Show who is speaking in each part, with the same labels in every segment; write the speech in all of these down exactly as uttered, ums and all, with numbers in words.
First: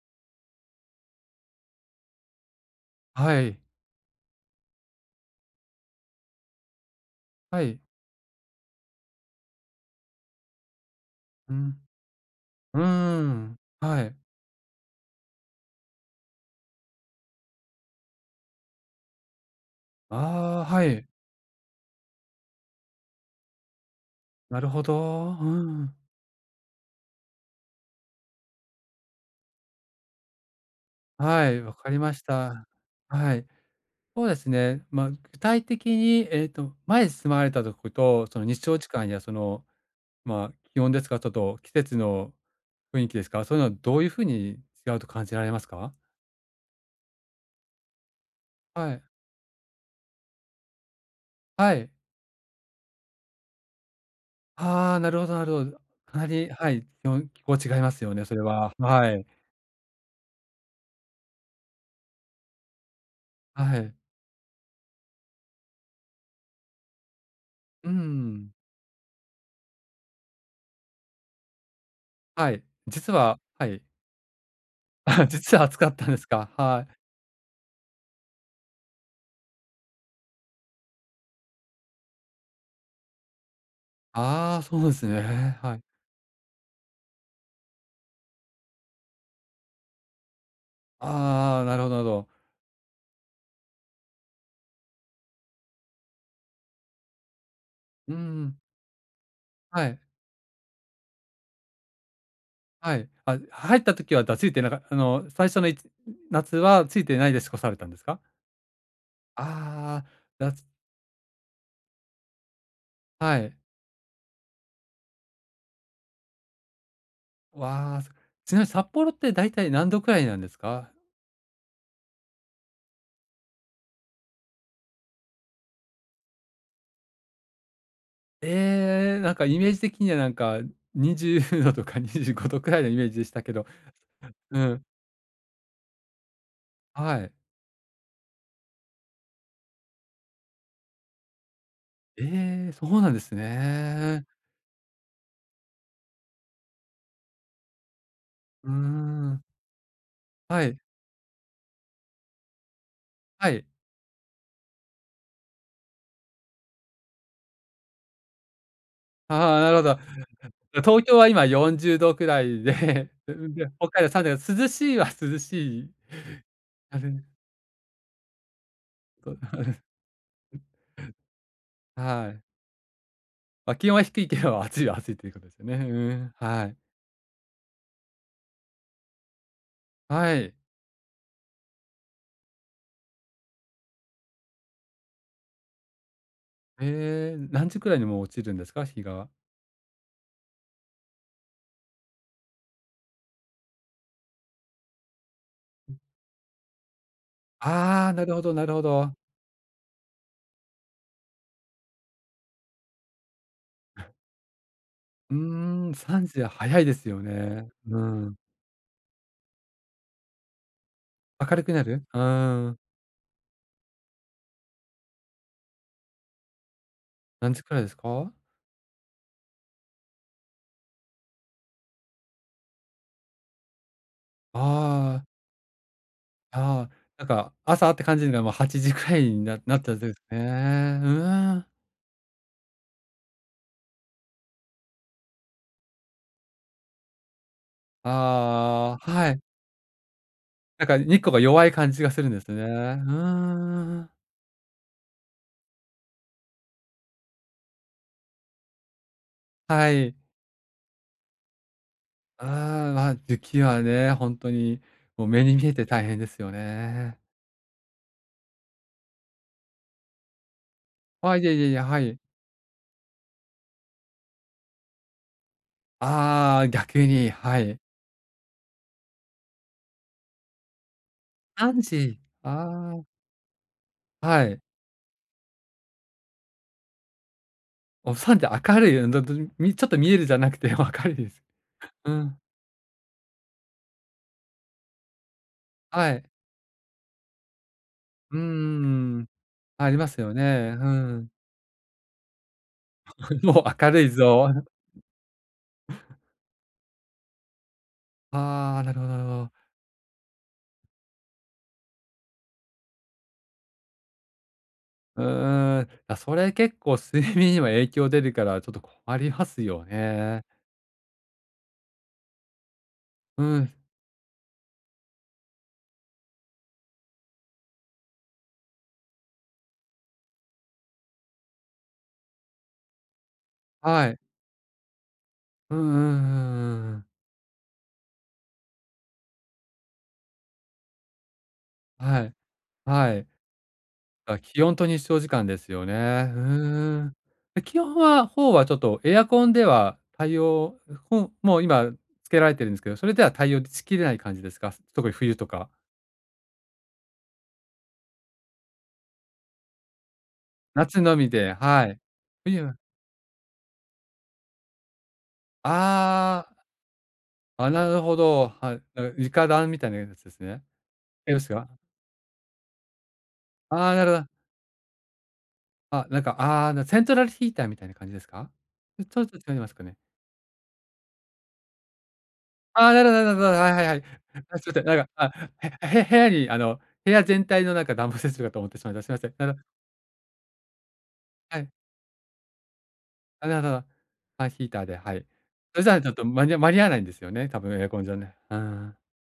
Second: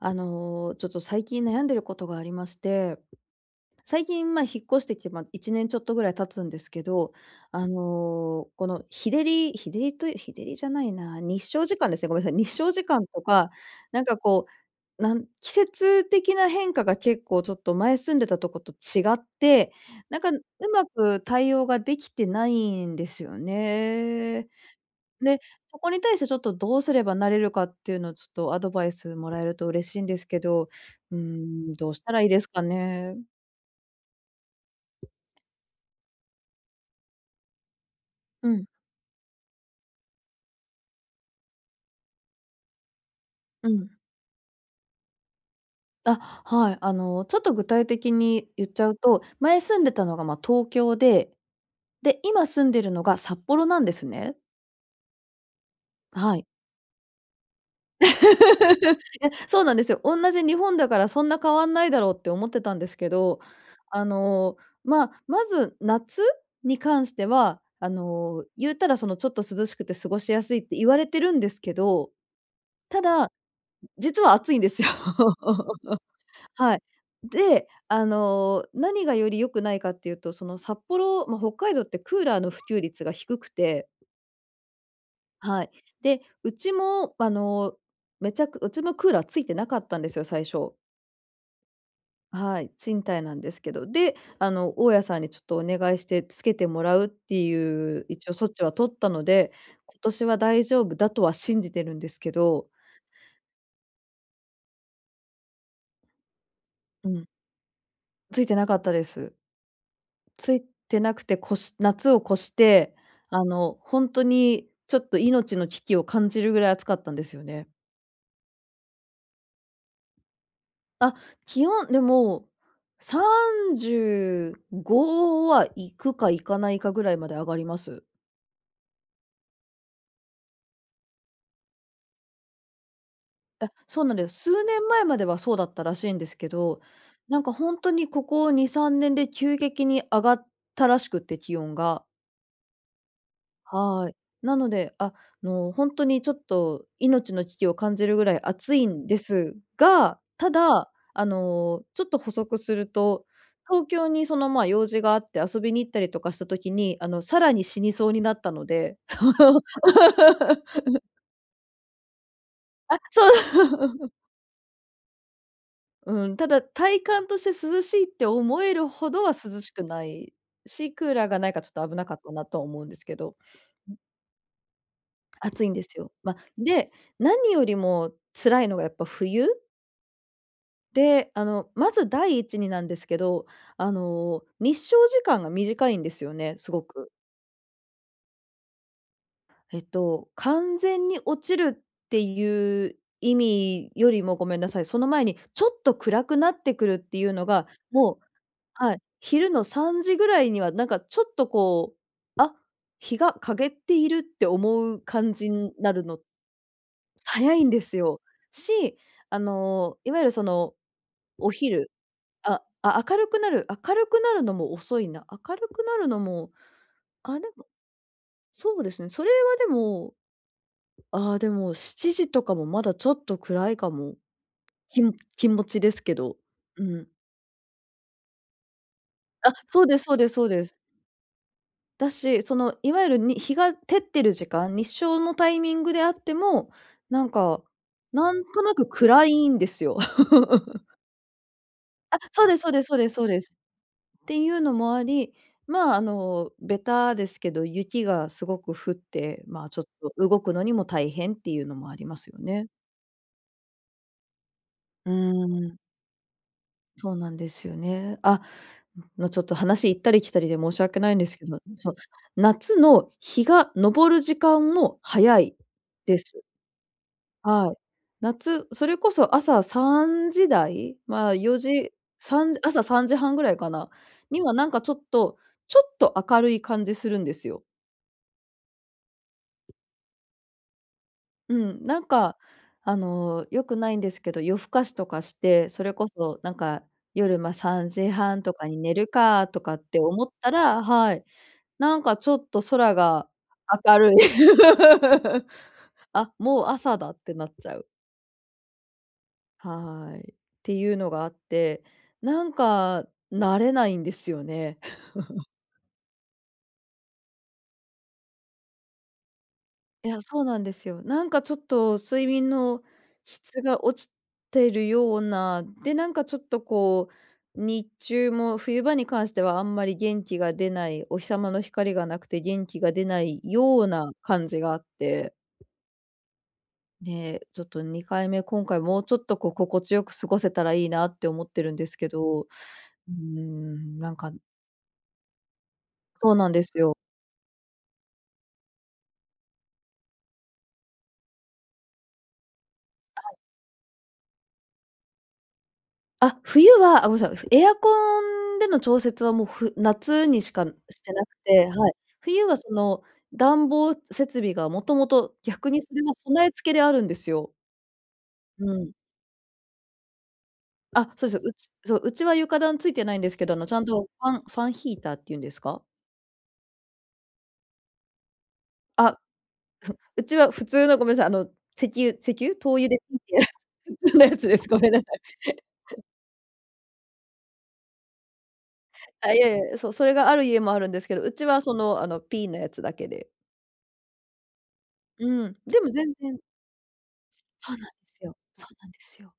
Speaker 1: あの、ちょっと最近悩んでることがありまして、
Speaker 2: はい。
Speaker 1: 最近、まあ、引っ越してきて、まあ、いちねんちょっとぐらい経つんですけど、
Speaker 2: は
Speaker 1: あ
Speaker 2: い。
Speaker 1: の、この日照り日照りという日照りじゃないな、日
Speaker 2: う
Speaker 1: 照時間
Speaker 2: ん。
Speaker 1: ですね、ごめんなさい、日照
Speaker 2: う
Speaker 1: 時間
Speaker 2: ー
Speaker 1: とか、
Speaker 2: ん。
Speaker 1: な
Speaker 2: は
Speaker 1: ん
Speaker 2: い。
Speaker 1: かこう、なん季節的な変化が結構ちょっと前住んでたとこと違って、なんかう
Speaker 2: ああ、
Speaker 1: ま
Speaker 2: はい。
Speaker 1: く対応ができてないんですよね。
Speaker 2: なるほど。う
Speaker 1: で、そこ
Speaker 2: ん。
Speaker 1: に対してちょっとどうすればなれるかっていうのをちょっとアドバイスもらえると嬉しいんですけど、うー
Speaker 2: はい、
Speaker 1: ん、
Speaker 2: わ
Speaker 1: ど
Speaker 2: か
Speaker 1: う
Speaker 2: り
Speaker 1: した
Speaker 2: ま
Speaker 1: ら
Speaker 2: し
Speaker 1: いいですか
Speaker 2: た。
Speaker 1: ね。
Speaker 2: はい。そうですね。ま、あ具体的に、えっと、前住まわれたとことその
Speaker 1: う
Speaker 2: 日
Speaker 1: ん、
Speaker 2: 照時間やその、ま、あ気温ですか、ちょっと季節の雰囲気ですか、そういう
Speaker 1: う
Speaker 2: のは
Speaker 1: ん。
Speaker 2: どういうふうに違うと感じられますか？
Speaker 1: あ、はい。あの、ちょっと具体的に言っちゃ
Speaker 2: は
Speaker 1: う
Speaker 2: い。
Speaker 1: と、前住んでたのが、ま、東京で、
Speaker 2: はい。
Speaker 1: で、今住んでるのが札幌なんですね。
Speaker 2: ああ、なるほどなるほど。かな
Speaker 1: はい。
Speaker 2: り、はい、気温気候違いま すよね、それは。は
Speaker 1: い
Speaker 2: い。
Speaker 1: や、そうなんですよ。おんなじ日本だからそんな変わんないだろうって思ってたんですけど、
Speaker 2: はい。
Speaker 1: あの、まあ、まず夏に関しては、あ
Speaker 2: う
Speaker 1: の、
Speaker 2: ん。
Speaker 1: 言うたらそのちょっと涼しくて過ごしやすいって言われてるんですけど、
Speaker 2: はい。
Speaker 1: た
Speaker 2: 実
Speaker 1: だ、
Speaker 2: ははい。
Speaker 1: 実は暑いんですよ。
Speaker 2: あ、実は暑かったんです か。
Speaker 1: はい。
Speaker 2: はい。
Speaker 1: で、あの、何がより良くないかっていうと、その札幌、まあ、北海道ってクーラーの普及率が低くて、
Speaker 2: ああ、そうなんですね。
Speaker 1: はい。
Speaker 2: はい。
Speaker 1: で、うちもあの、めちゃくうちもクーラーついてなかったんですよ、最初。
Speaker 2: ああ、なるほどなるほど。
Speaker 1: はい、賃貸なんですけど、で、あの、大家さんにちょっとお願いしてつけてもらうっていう
Speaker 2: う
Speaker 1: 一応措
Speaker 2: ん。
Speaker 1: 置は取ったので、
Speaker 2: は
Speaker 1: 今
Speaker 2: い。
Speaker 1: 年は大丈夫だとは信じてるんですけど、
Speaker 2: はい。あ、入った時は、だついてなかあの、最初のいち夏はつい
Speaker 1: う
Speaker 2: て
Speaker 1: ん、
Speaker 2: ないで過ごされたんですか？
Speaker 1: ついてなかったです。
Speaker 2: ああ、
Speaker 1: つ
Speaker 2: だ
Speaker 1: い
Speaker 2: つ
Speaker 1: てなくて、こし夏を越して、
Speaker 2: は
Speaker 1: あ
Speaker 2: い。
Speaker 1: の、ほんとにちょっと命の危機を感じるぐらい暑かったんですよね。
Speaker 2: わあ、そちなみに札幌ってだいたい何度くらいなんですか？
Speaker 1: あ、気温、でも、さんじゅうごは行くか行かないかぐらいまで上がります。
Speaker 2: ええ、なんかイメージ的にはなんかにじゅうどとか にじゅうごどくらいのイメージでしたけど。
Speaker 1: あ、そうなんです。
Speaker 2: う
Speaker 1: 数
Speaker 2: ん。
Speaker 1: 年前まではそうだったらしいんですけど、
Speaker 2: はい。
Speaker 1: なんかほんとにここに、さんねんで急激に上がったらしくって、気温が。
Speaker 2: ええ、そうなんです
Speaker 1: はい。
Speaker 2: ね。
Speaker 1: なので、あの、ほんとにちょっと命の危機を感じるぐらい
Speaker 2: うー
Speaker 1: 暑いんで
Speaker 2: ん。
Speaker 1: すが、た
Speaker 2: はい。
Speaker 1: だ、あの、ちょっと補足すると、
Speaker 2: はい。
Speaker 1: 東京にその、ま、あ用事があって遊びに行ったりとかした時に、あの、さらに死にそうになったので。
Speaker 2: ああ、なるほど。東京は今よんじゅうどくらいで、
Speaker 1: あ、そ
Speaker 2: んで、北
Speaker 1: う。
Speaker 2: 海道さんじゅうど、涼しいは涼しい。
Speaker 1: うん、ただ、
Speaker 2: あ
Speaker 1: 体
Speaker 2: れ、
Speaker 1: 感として涼しいって思えるほどは
Speaker 2: そう、あ
Speaker 1: 涼し
Speaker 2: れ
Speaker 1: くないし、クーラーがないからちょっと危なかっ
Speaker 2: は
Speaker 1: た
Speaker 2: い。
Speaker 1: なとは思うんですけど、
Speaker 2: ま、気温は低いけど、暑いは暑いということです
Speaker 1: 暑
Speaker 2: よ
Speaker 1: いん
Speaker 2: ね。
Speaker 1: です
Speaker 2: う
Speaker 1: よ。ま
Speaker 2: ん、
Speaker 1: あ、
Speaker 2: はい。
Speaker 1: で、何よりも辛いのがやっぱ冬
Speaker 2: はい。
Speaker 1: で、あの、まず第一になんですけど、あの、日照時間が短いんですよね、すごく。
Speaker 2: ええ、何時くらいにもう落ちるんですか？日が。
Speaker 1: えっと、完全に落ちるっていう意味よりもごめんなさい、その前にちょっと暗くなってくるっていうのが、
Speaker 2: ああ、
Speaker 1: もう
Speaker 2: なるほどなるほ
Speaker 1: はい、
Speaker 2: ど。
Speaker 1: 昼のさんじぐらいにはなんかちょっとこう、あ、日が陰っているって思う感
Speaker 2: う
Speaker 1: じに
Speaker 2: ー
Speaker 1: な
Speaker 2: ん、
Speaker 1: るの
Speaker 2: さんじは早いですよ
Speaker 1: 早いん
Speaker 2: ね。
Speaker 1: です
Speaker 2: う
Speaker 1: よ。
Speaker 2: ん。
Speaker 1: し、あの、いわゆるその、お
Speaker 2: 明るくな
Speaker 1: 昼、
Speaker 2: る？う
Speaker 1: あ
Speaker 2: ーん。
Speaker 1: あ、明るくなる明るくなるのも遅いな。明るくなるのも、あ、で
Speaker 2: 何時
Speaker 1: も、
Speaker 2: くらいですか？
Speaker 1: そうですね、それはでも、ああ、でもしちじとかもまだちょっと暗いかも。き
Speaker 2: ああ、
Speaker 1: 気持ちですけど。う
Speaker 2: ああ、
Speaker 1: ん。
Speaker 2: なんか朝って感じがもうはちじくらいに
Speaker 1: あ、
Speaker 2: ななっ
Speaker 1: そう
Speaker 2: ちゃう
Speaker 1: で
Speaker 2: ん
Speaker 1: す
Speaker 2: で
Speaker 1: そう
Speaker 2: す
Speaker 1: です
Speaker 2: ね。う
Speaker 1: そうです。
Speaker 2: ーん。
Speaker 1: だし、その、いわゆるに日が照ってる時間、日照のタイミングであっても、なんか、なんとなく
Speaker 2: ああ、
Speaker 1: 暗
Speaker 2: はい。
Speaker 1: いんですよ。
Speaker 2: なんか日光が弱い感じが
Speaker 1: あ、
Speaker 2: するんで
Speaker 1: そう
Speaker 2: す
Speaker 1: です
Speaker 2: ね。う
Speaker 1: そうですそうですそうです。
Speaker 2: んん
Speaker 1: っていうのもあり、まあ、あの、ベタですけど、雪がすごく降って、まあ、ちょっ
Speaker 2: は
Speaker 1: と
Speaker 2: い。
Speaker 1: 動くのにも大変っていうのもありますよね。
Speaker 2: ああ、まあ、雪はね、ほんとに、
Speaker 1: うー
Speaker 2: もう目に見え
Speaker 1: ん、
Speaker 2: て大変ですよ
Speaker 1: そう
Speaker 2: ね。
Speaker 1: なんですよね。あ、の、ちょっと話行ったり来たりで申し訳ないんで
Speaker 2: あ、
Speaker 1: すけ
Speaker 2: いえ
Speaker 1: ど、
Speaker 2: いやいや
Speaker 1: そう、
Speaker 2: はい。
Speaker 1: 夏の日が昇る時間も早いです。
Speaker 2: ああ、逆に、は
Speaker 1: はい。
Speaker 2: い。
Speaker 1: 夏、それこそ朝さんじ台、まあ、4
Speaker 2: 3
Speaker 1: 時、
Speaker 2: 時、
Speaker 1: 3朝
Speaker 2: あ
Speaker 1: さんじはんぐらいかな、
Speaker 2: あ、
Speaker 1: に
Speaker 2: は
Speaker 1: は
Speaker 2: い。
Speaker 1: なんかちょっとちょっと明るい感じするんですよ。
Speaker 2: お、さんじ明るい、うん、どどみちょっと見えるじゃなくて明 るいです。
Speaker 1: うん、なん
Speaker 2: う
Speaker 1: か、
Speaker 2: ん、
Speaker 1: あの、良くないんですけど、夜更かしとかして、それこ
Speaker 2: はい。
Speaker 1: そなんか夜、まあ、3時
Speaker 2: う
Speaker 1: 半とかに寝る
Speaker 2: んん。
Speaker 1: かとかっ
Speaker 2: あり
Speaker 1: て
Speaker 2: ます
Speaker 1: 思っ
Speaker 2: よ
Speaker 1: た
Speaker 2: ね。
Speaker 1: ら
Speaker 2: う
Speaker 1: はい、
Speaker 2: ん。
Speaker 1: なんかちょっと空が
Speaker 2: もう明
Speaker 1: 明
Speaker 2: るい
Speaker 1: るい。
Speaker 2: ぞ。
Speaker 1: あ、もう朝だってなっちゃう。
Speaker 2: ああ、なるほどなるほど。
Speaker 1: はーい。っていうのがあって、なんか慣れないんですよね。
Speaker 2: うーん、あ、それ結構睡眠にも影響出るからちょっと困りますよ
Speaker 1: いや、そう
Speaker 2: ね。
Speaker 1: なんですよ。なんかちょっと睡眠の
Speaker 2: う
Speaker 1: 質
Speaker 2: ん、
Speaker 1: が落ちてるような、で、なんかちょっとこう、日中も冬場に関してはあんまり元気が出ない、お日様の光がなくて元気が出ないよう
Speaker 2: は
Speaker 1: な
Speaker 2: い。
Speaker 1: 感じがあって、
Speaker 2: うんうんうんうんうん。
Speaker 1: ね、ちょっとにかいめ、今回もうちょっとこう心地よく過ごせたらいいなって思ってるんですけ
Speaker 2: はい、
Speaker 1: ど、う
Speaker 2: は
Speaker 1: ー
Speaker 2: い。
Speaker 1: ん、なんか
Speaker 2: あ、気温と日照時間ですよね。う
Speaker 1: そうなんですよ。
Speaker 2: ーん。で、気温は方はちょっとエアコンでは対応ほんもう今つけられてるんですけど、それでは対応しきれない感じですか？特に冬とか。
Speaker 1: あ、冬は、あ、ごめんなさい、エアコンでの調節はもう、ふ夏にしかし
Speaker 2: 夏
Speaker 1: て
Speaker 2: の
Speaker 1: な
Speaker 2: み
Speaker 1: く
Speaker 2: で、
Speaker 1: て、
Speaker 2: は
Speaker 1: はい。
Speaker 2: い。
Speaker 1: 冬は
Speaker 2: 冬
Speaker 1: そ
Speaker 2: は、
Speaker 1: の、暖房設備がもともと逆にそれは
Speaker 2: あ
Speaker 1: 備え付けであるんですよ。
Speaker 2: あ、あ、なるほど。
Speaker 1: う
Speaker 2: はい、
Speaker 1: ん。
Speaker 2: なんか床暖みたいなやつですね。
Speaker 1: あ、そう
Speaker 2: え、
Speaker 1: で
Speaker 2: で
Speaker 1: す
Speaker 2: す
Speaker 1: う
Speaker 2: か？
Speaker 1: ちそう、うちは床暖ついてないんですけど、あの、ちゃん
Speaker 2: ああ、な
Speaker 1: と
Speaker 2: るほ
Speaker 1: ファ
Speaker 2: ど。
Speaker 1: ンファンヒーターっていうんですか？
Speaker 2: あ、なんか、ああ、な、セントラルヒーターみたいな感じですか？ち
Speaker 1: あ、
Speaker 2: ょっと違いますかね。
Speaker 1: うちは普通のごめんなさい、あの、石油石油？灯
Speaker 2: あ
Speaker 1: 油
Speaker 2: あ、
Speaker 1: で
Speaker 2: なるほ
Speaker 1: ピッ
Speaker 2: どな
Speaker 1: て
Speaker 2: る
Speaker 1: や
Speaker 2: ほ
Speaker 1: る
Speaker 2: ど、はいはいはい。
Speaker 1: 普通のやつで
Speaker 2: あ、す
Speaker 1: す。
Speaker 2: いま
Speaker 1: ご
Speaker 2: せん、
Speaker 1: めん
Speaker 2: な
Speaker 1: なさ
Speaker 2: んか、あ、
Speaker 1: い。
Speaker 2: へへ部屋にあの、部屋全体のなんか暖房設備かと思ってしまいました。すい
Speaker 1: あ、
Speaker 2: ま
Speaker 1: い
Speaker 2: せ
Speaker 1: や
Speaker 2: ん。な
Speaker 1: い
Speaker 2: る
Speaker 1: や、そう、それがある家もあるんですけど、うち
Speaker 2: は
Speaker 1: は
Speaker 2: い。
Speaker 1: その、あの、ピーのやつだけで。
Speaker 2: あ、なるほど。あ、ヒーターで、はい。
Speaker 1: うん、
Speaker 2: そ
Speaker 1: で
Speaker 2: れ
Speaker 1: も
Speaker 2: じゃあちょ
Speaker 1: 全
Speaker 2: っと
Speaker 1: 然
Speaker 2: 間に間に合わないんですよね、多
Speaker 1: そう
Speaker 2: 分
Speaker 1: なん
Speaker 2: エ
Speaker 1: で
Speaker 2: アコンじゃ
Speaker 1: す
Speaker 2: ね。
Speaker 1: よ。
Speaker 2: う
Speaker 1: そうなん
Speaker 2: ん。
Speaker 1: ですよ。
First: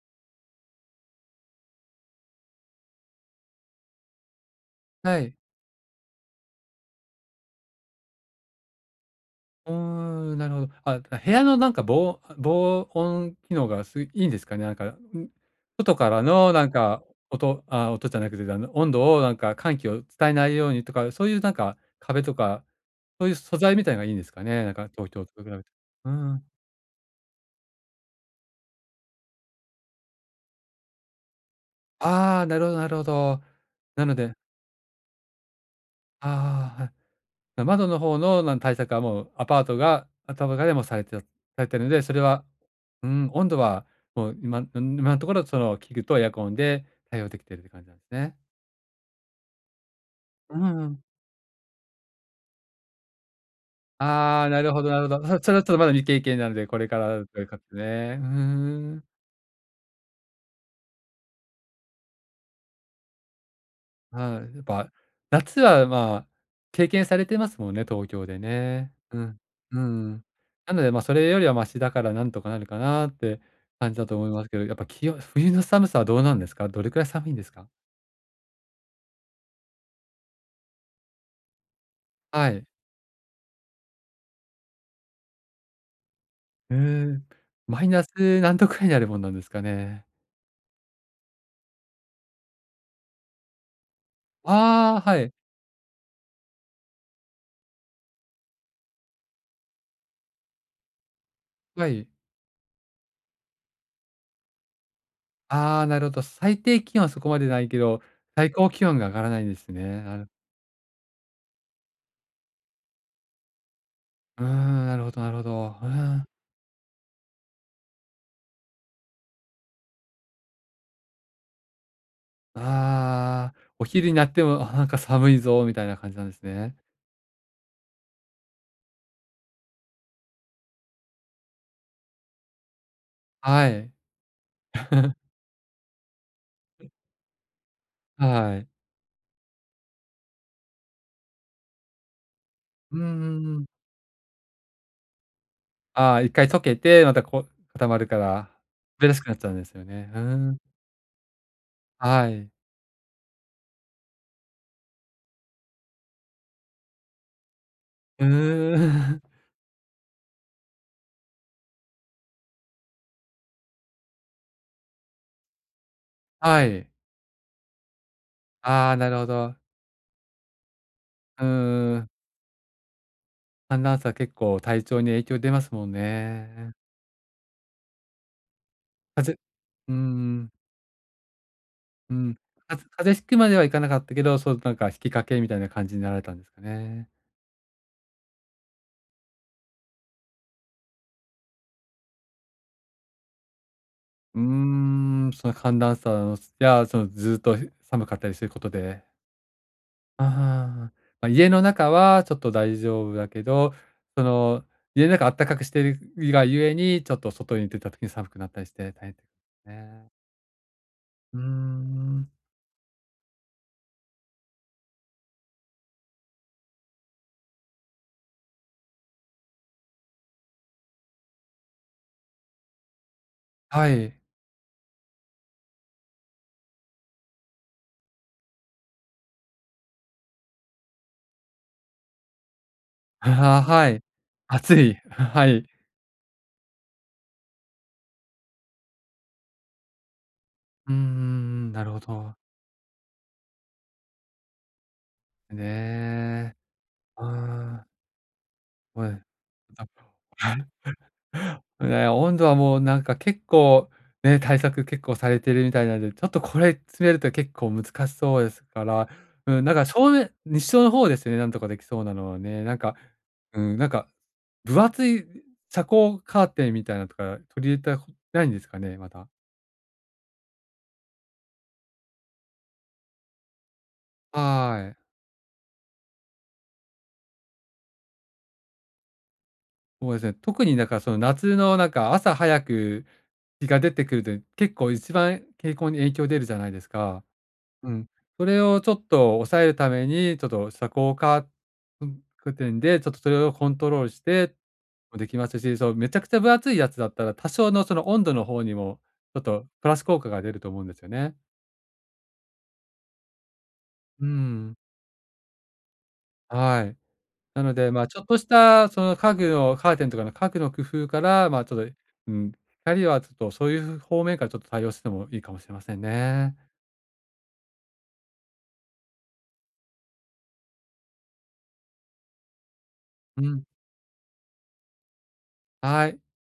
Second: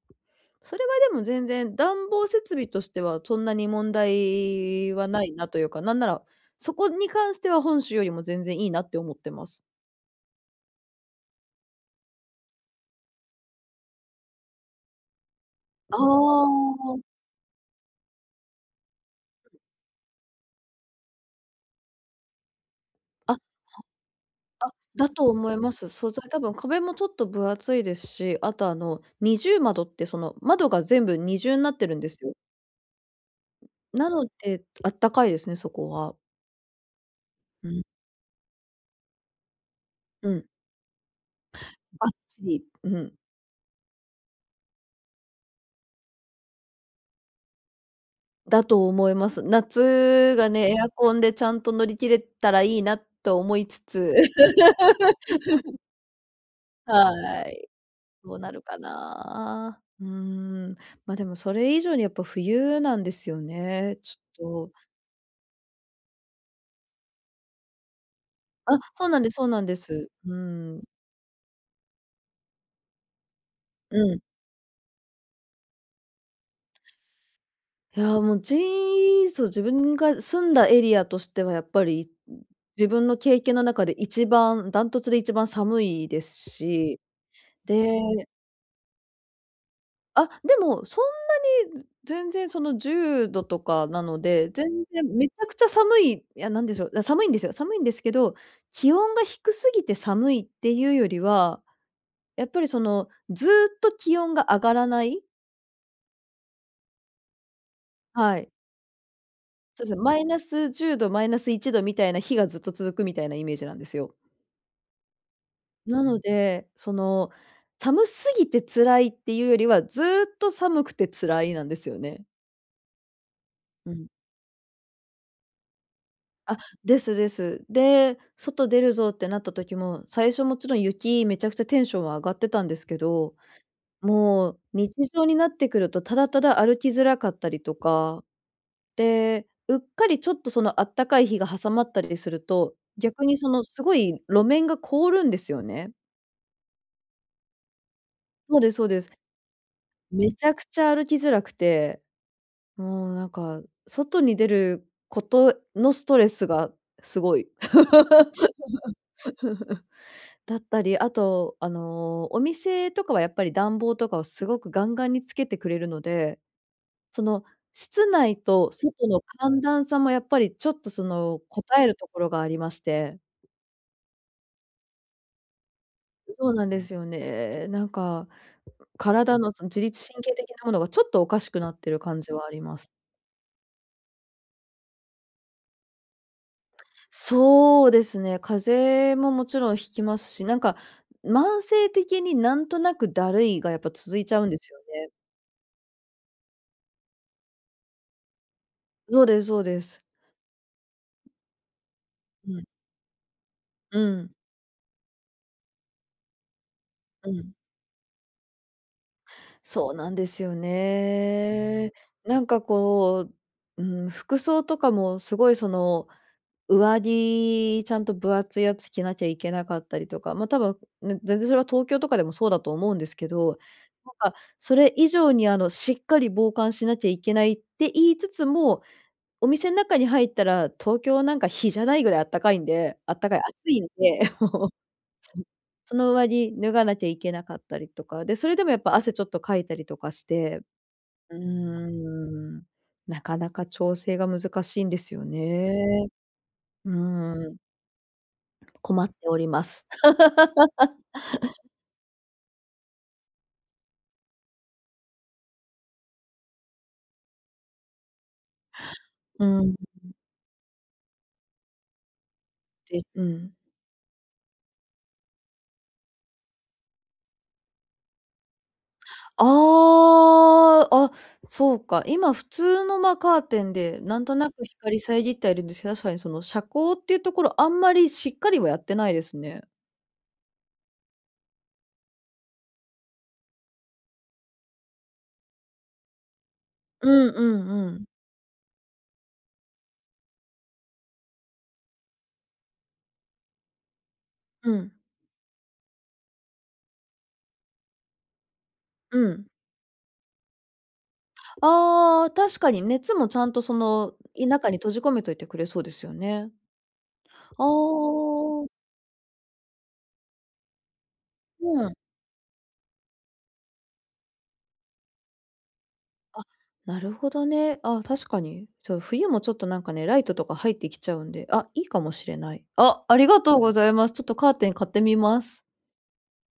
Speaker 1: それはでも全然暖房設備としてはそんなに問題は
Speaker 2: は
Speaker 1: ない
Speaker 2: い。
Speaker 1: なというか、なんなら、そこに関しては本州よりも全然いいなって思ってます。
Speaker 2: うーん、なるほど。あ、部屋のなんか防防音機能がすいいんですかね？なんか、ん、外
Speaker 1: あ
Speaker 2: からのなんか
Speaker 1: あ。
Speaker 2: 音、あ、音じゃなくて、あの、温度をなんか寒気を伝えないようにとか、そういうなんか壁とか、そういう
Speaker 1: あ、
Speaker 2: 素材みたいのがいいんですかね？
Speaker 1: あ、
Speaker 2: なんか
Speaker 1: だ
Speaker 2: 東
Speaker 1: と
Speaker 2: 京と比
Speaker 1: 思い
Speaker 2: べて。
Speaker 1: ます。
Speaker 2: う
Speaker 1: 素材多
Speaker 2: ん。
Speaker 1: 分壁もちょっと分厚いですし、あとあの二重窓ってその窓が全部二重になってるんですよ。
Speaker 2: ああ、なるほどなるほど。な
Speaker 1: な
Speaker 2: の
Speaker 1: の
Speaker 2: で、
Speaker 1: で、あったかいですね、そこは。
Speaker 2: ああ、はい。
Speaker 1: うん、
Speaker 2: 窓の方の、なん対策はもうアパートが
Speaker 1: うん、
Speaker 2: 頭がでもされてされてるので、
Speaker 1: ばっ
Speaker 2: それは、
Speaker 1: う
Speaker 2: う
Speaker 1: ん。
Speaker 2: ん、温度はもう今今のところその器具とエアコンで対応できてるって感じなんですね。
Speaker 1: だと思います。夏が
Speaker 2: う
Speaker 1: ね、エ
Speaker 2: んう
Speaker 1: ア
Speaker 2: ん。
Speaker 1: コンでちゃんと乗り切れたらいいなと思いつつ、
Speaker 2: ああ、なるほどなるほど。そ、それはちょっとまだ未経験なので、これからと
Speaker 1: は
Speaker 2: いうか
Speaker 1: い、
Speaker 2: ね。うー
Speaker 1: どうなるか
Speaker 2: ん。
Speaker 1: な。うーん、ま、でもそれ以上にやっぱ冬なんですよね、ち
Speaker 2: はい、やっ
Speaker 1: ょっと。
Speaker 2: ぱ、夏は、まあ、経験されてますもんね、東京で
Speaker 1: あ、
Speaker 2: ね。
Speaker 1: そうな
Speaker 2: う
Speaker 1: んです
Speaker 2: ん。
Speaker 1: そうなんで
Speaker 2: う
Speaker 1: す。
Speaker 2: ん。
Speaker 1: う
Speaker 2: な
Speaker 1: ん、
Speaker 2: ので、ま、それよりはマシだからなんとかなるかなって感
Speaker 1: う
Speaker 2: じだと
Speaker 1: ん。
Speaker 2: 思いますけど、やっぱ気温、冬の寒さはどうなんですか？どれくらい寒いんですか？
Speaker 1: いやー、もうじそう、自分が住んだエリアとしてはやっぱり、
Speaker 2: はい。
Speaker 1: 自分の経験の中で一番ダントツで一番寒いです
Speaker 2: う
Speaker 1: し、
Speaker 2: ん。マイ
Speaker 1: で、
Speaker 2: ナス何度くらいになるもんなんですかね？
Speaker 1: あ、でも、そんなに全然そのじゅうどとかなので、全
Speaker 2: あ
Speaker 1: 然
Speaker 2: あ、は
Speaker 1: めち
Speaker 2: い。
Speaker 1: ゃくちゃ寒い、いや、なんでしょう、あ、寒いんですよ。寒いんですけど、気温が低すぎて寒いっていうよりは、
Speaker 2: はい。
Speaker 1: やっぱりその、ずっと気温が上がらない
Speaker 2: ああ、なるほど。最低気温はそこまでないけど、
Speaker 1: はい。
Speaker 2: 最高気温が上がらないんです
Speaker 1: そうですね、
Speaker 2: ね。
Speaker 1: マ
Speaker 2: な
Speaker 1: イ
Speaker 2: る
Speaker 1: ナスじゅうど、マイナスいちどみたいな日がずっと続くみたいなイメージなんですよ。
Speaker 2: うーん、なるほどなるほど。う
Speaker 1: なの
Speaker 2: ん。
Speaker 1: で、その、寒すぎて辛いっていうよりは、ずっと寒くて辛いなんですよね。
Speaker 2: ああ、お
Speaker 1: うん。
Speaker 2: 昼になっても、あ、なんか寒いぞみたいな感じなんです
Speaker 1: あ、
Speaker 2: ね。
Speaker 1: ですです。で、外出るぞってなった時も、最初もちろん雪めちゃくちゃテンションは上がってたんですけど、
Speaker 2: はい。
Speaker 1: もう日 常になってくるとただただ歩きづらかったりとか、
Speaker 2: はい。
Speaker 1: で、うっかりちょっとそのあったかい日が挟まったりすると、
Speaker 2: うんう
Speaker 1: 逆にそ
Speaker 2: んう
Speaker 1: の
Speaker 2: ん。
Speaker 1: すごい路面が凍るんですよね。
Speaker 2: ああ、一回溶けて、またこう固まるから、
Speaker 1: そうですそうです。
Speaker 2: 滑らしくなっちゃうんですよね。うー
Speaker 1: めちゃく
Speaker 2: ん。
Speaker 1: ちゃ歩きづらくて、
Speaker 2: はい。
Speaker 1: もうなんか、外に出ることのストレスがすごい。
Speaker 2: うーん。
Speaker 1: だったり、あと、あの、お店とかはやっぱり暖房とかをすごくガンガンにつけてくれるので、
Speaker 2: はい。
Speaker 1: その、室内と
Speaker 2: ああ、
Speaker 1: 外
Speaker 2: なる
Speaker 1: の
Speaker 2: ほど。
Speaker 1: 寒暖差もやっぱりちょっとその、
Speaker 2: う
Speaker 1: 答える
Speaker 2: ん
Speaker 1: と
Speaker 2: ん
Speaker 1: ころがありまして。
Speaker 2: 寒暖差結構体調に影響出ますもん
Speaker 1: そうなん
Speaker 2: ね。
Speaker 1: ですよね。なんか、
Speaker 2: 風
Speaker 1: 体
Speaker 2: 邪
Speaker 1: のその自
Speaker 2: うん
Speaker 1: 律神経
Speaker 2: う
Speaker 1: 的
Speaker 2: ん。
Speaker 1: なものがちょっとおかしくなってる
Speaker 2: う
Speaker 1: 感じ
Speaker 2: ん。
Speaker 1: はありま
Speaker 2: か
Speaker 1: す。
Speaker 2: 風邪引くまではいかなかったけど、そう、なんか引きかけみたいな感じになられたんですかね。
Speaker 1: そうですね、風邪ももちろんひきますし、なんか、慢性的になんとなくだるいがやっぱ続いちゃ
Speaker 2: うー
Speaker 1: うんですよね。
Speaker 2: ん、その寒暖差のや、そのずっと寒かったりすることで、
Speaker 1: そうですそうです。
Speaker 2: ああ、まあ、家の中はちょっ
Speaker 1: う
Speaker 2: と
Speaker 1: ん。
Speaker 2: 大丈夫だけど、
Speaker 1: う
Speaker 2: そ
Speaker 1: ん。
Speaker 2: の、家の中あったかくしてるがゆえに、ちょっ
Speaker 1: う
Speaker 2: と
Speaker 1: ん。
Speaker 2: 外に出た時に寒くなったりして大変です
Speaker 1: そうな
Speaker 2: ね。
Speaker 1: んですようん
Speaker 2: うー
Speaker 1: ね。
Speaker 2: ん、
Speaker 1: なんかこう、うん、服装とかもすごいその、上着ちゃんと分厚いやつ着なきゃいけなかったりとか、ま、多分、ね、全然それは東京とかでもそうだと思うんですけど、
Speaker 2: は
Speaker 1: なん
Speaker 2: い。
Speaker 1: かそれ以上にあの、しっかり防寒しなきゃいけないって言いつつも、お店の中に入ったら、東京なんか日じゃないぐらいあったかいんであったかい、
Speaker 2: あ
Speaker 1: 暑
Speaker 2: あ、
Speaker 1: いん
Speaker 2: はい。
Speaker 1: で、
Speaker 2: 暑い、はい。
Speaker 1: その上着脱がなきゃいけなかったりとか、で、それでもやっぱ汗ちょっとかいたりとかして
Speaker 2: う
Speaker 1: うー
Speaker 2: んんなるほど。
Speaker 1: ん。なかなか調整が難しいんですよ
Speaker 2: ね
Speaker 1: ね。
Speaker 2: え。
Speaker 1: うーん、
Speaker 2: ああ、
Speaker 1: 困
Speaker 2: は
Speaker 1: ってお
Speaker 2: い。
Speaker 1: ります。
Speaker 2: ね、温度はもうなんか結構、ね、対策結構されてるみたいなんで、ちょっとこれ詰めると結構難しそうですから、
Speaker 1: う
Speaker 2: うん、なん
Speaker 1: ん、
Speaker 2: か正面日照の方ですね、なんとかできそうなのはね。なんか、
Speaker 1: で、うん。
Speaker 2: うん、なんか、分厚い遮光カーテンみたいなのとか取り入れたことないんですかね、また。
Speaker 1: ああ、あ、そうか。今普通の、ま、カーテンでなんとなく
Speaker 2: はい。
Speaker 1: 光遮ってはいるんですけど、確かにその遮光っていうところあんまりしっかりはやってないですね。
Speaker 2: そうですね。特になんかその夏のなんか朝早く日が出てくると、結構一番健康に影響出るじゃないです
Speaker 1: う
Speaker 2: か。
Speaker 1: んうん
Speaker 2: う
Speaker 1: うん。
Speaker 2: ん。それをちょっと抑えるために、ちょっと遮光カーテンで、ちょっとそれをコントロールして
Speaker 1: うん、
Speaker 2: もできますし、そう、めちゃくちゃ分厚いやつだったら、多少のその温度の方にも、
Speaker 1: う
Speaker 2: ちょっ
Speaker 1: ん。
Speaker 2: とプラス効果が出ると思うんですよね。
Speaker 1: ああ、確かに熱もちゃんとその、
Speaker 2: う
Speaker 1: い中
Speaker 2: ん。
Speaker 1: に閉じ込めといてくれそうですよね。
Speaker 2: はい。
Speaker 1: あ
Speaker 2: なので、まあ、ちょっ
Speaker 1: あ、
Speaker 2: としたその家具のカーテンとかの家具の工夫から、まあ、ちょ
Speaker 1: う
Speaker 2: っ
Speaker 1: ん。
Speaker 2: と、うん、光はちょっとそういう方面からちょっと対応してもいいかもしれません
Speaker 1: あ、
Speaker 2: ね。
Speaker 1: なるほどね。あ、確かに。そう、冬もちょっとなんかね、ライトとか入ってきちゃうんで、あ、いいかもしれない。あ、ありが
Speaker 2: う
Speaker 1: とう
Speaker 2: ん。
Speaker 1: ございます。ちょっとカーテン買ってみます。
Speaker 2: はい。